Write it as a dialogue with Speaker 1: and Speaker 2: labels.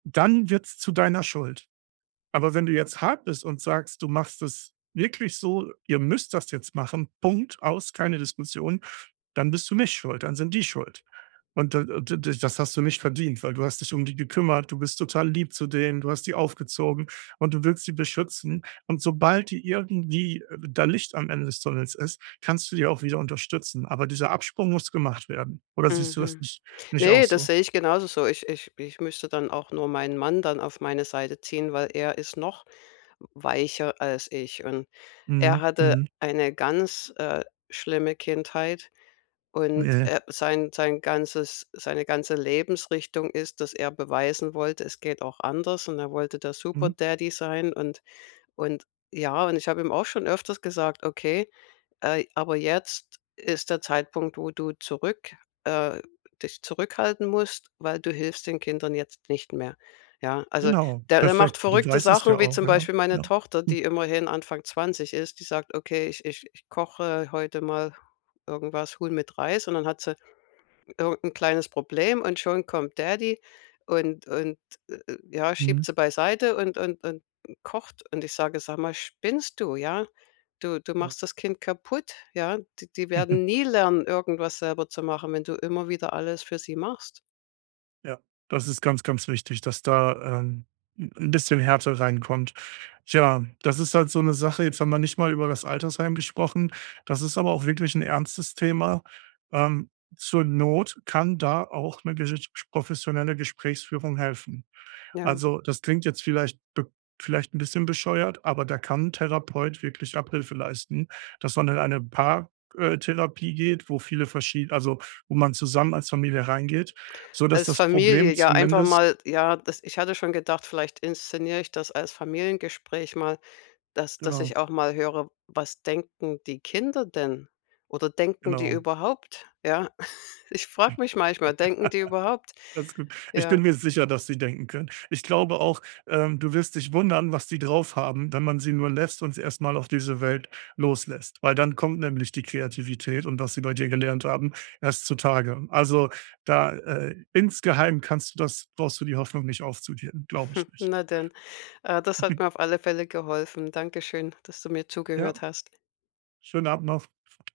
Speaker 1: Dann wird's zu deiner Schuld. Aber wenn du jetzt hart bist und sagst, du machst es wirklich so, ihr müsst das jetzt machen, Punkt, aus, keine Diskussion, dann bist du nicht schuld, dann sind die schuld. Und d d d das hast du nicht verdient, weil du hast dich um die gekümmert, du bist total lieb zu denen, du hast die aufgezogen und du willst sie beschützen und sobald die irgendwie da Licht am Ende des Tunnels ist, kannst du die auch wieder unterstützen, aber dieser Absprung muss gemacht werden oder siehst
Speaker 2: Mhm,
Speaker 1: du das
Speaker 2: mhm.
Speaker 1: nicht nicht auch
Speaker 2: Ne, das
Speaker 1: so?
Speaker 2: sehe ich genauso so. Ich ich ich müsste dann auch nur meinen Mann dann auf meine Seite ziehen, weil er ist noch weicher als ich. Und
Speaker 1: Mhm,
Speaker 2: er hatte
Speaker 1: mhm.
Speaker 2: eine ganz, äh, schlimme Kindheit und,
Speaker 1: Ja.
Speaker 2: äh, sein sein ganzes seine ganze Lebensrichtung ist, dass er beweisen wollte: „Es geht auch anders.“ Und er wollte der super
Speaker 1: Mhm.
Speaker 2: Daddy sein und und ja, und ich hab ihm auch schon öfters gesagt: „Okay, äh aber jetzt ist der Zeitpunkt, wo du zurück äh, dich zurück äh dich zurückhalten musst, weil du hilfst den Kindern jetzt nicht mehr.“ Ja, also
Speaker 1: Genau,
Speaker 2: der der macht
Speaker 1: perfekt. du
Speaker 2: verrückte
Speaker 1: weißt es ja
Speaker 2: Sachen wie
Speaker 1: auch,
Speaker 2: zum
Speaker 1: ja,
Speaker 2: Beispiel meine
Speaker 1: ja.
Speaker 2: Tochter, die immerhin Anfang 20 ist, die sagt: „Okay, ich ich ich koche heute mal irgendwas Huhn mit Reis.“ Und dann hat sie irgend 'n kleines Problem und schon kommt Daddy und und ja,
Speaker 1: Mhm.
Speaker 2: schiebt sie beiseite und und und kocht. Und ich sage: „Sag mal, spinnst du, ja? Du du
Speaker 1: Ja.
Speaker 2: machst das Kind kaputt, ja? D die werden nie lernen, irgendwas selber zu machen, wenn du immer wieder alles für sie machst.“
Speaker 1: Ja, das ist ganz, ganz wichtig, dass da, ähm, 'n bisschen Härte reinkommt. Tja, das ist halt so 'ne Sache, jetzt haben wir nicht mal über das Altersheim gesprochen, das ist aber auch wirklich 'n ernstes Thema. Ähm, zur Not kann da auch ne gesitsch professionelle Gesprächsführung helfen.
Speaker 2: Ja.
Speaker 1: Also, das klingt jetzt vielleicht b vielleicht 'n bisschen bescheuert, aber da kann 'n Therapeut wirklich Abhilfe leisten, dass man in eine Paar äh, Therapie geht, wo viele verschie also wo man zusammen als Familie reingeht, sodass
Speaker 2: Als
Speaker 1: das
Speaker 2: Familie
Speaker 1: Problem
Speaker 2: ja einfach
Speaker 1: zumindest
Speaker 2: mal, ja, das ich hatte schon gedacht, vielleicht inszeniere ich das als Familiengespräch mal, dass dass
Speaker 1: Genau.
Speaker 2: ich auch mal höre: „Was denken die Kinder denn? Oder denken die
Speaker 1: Genau.
Speaker 2: überhaupt“, ja? Ich frage mich manchmal: „Denken die überhaupt?“
Speaker 1: Alles gut. Ich bin
Speaker 2: Ja.
Speaker 1: mir sicher, dass sie denken können. Ich glaube auch, ähm du wirst dich wundern, was die draufhaben, wenn man sie nur lässt und sie erst mal auf diese Welt loslässt, weil dann kommt nämlich die Kreativität und was sie bei dir gelernt haben, erst zutage. Also da, äh, insgeheim kannst du das brauchst du die Hoffnung nicht aufzugeben, glaube ich nicht.
Speaker 2: Na denn, äh, das hat mir auf alle Fälle geholfen. Dankeschön, dass du mir
Speaker 1: Ja, schönen Abend
Speaker 2: zugehört
Speaker 1: noch.
Speaker 2: hast.
Speaker 1: Schönen Abend noch.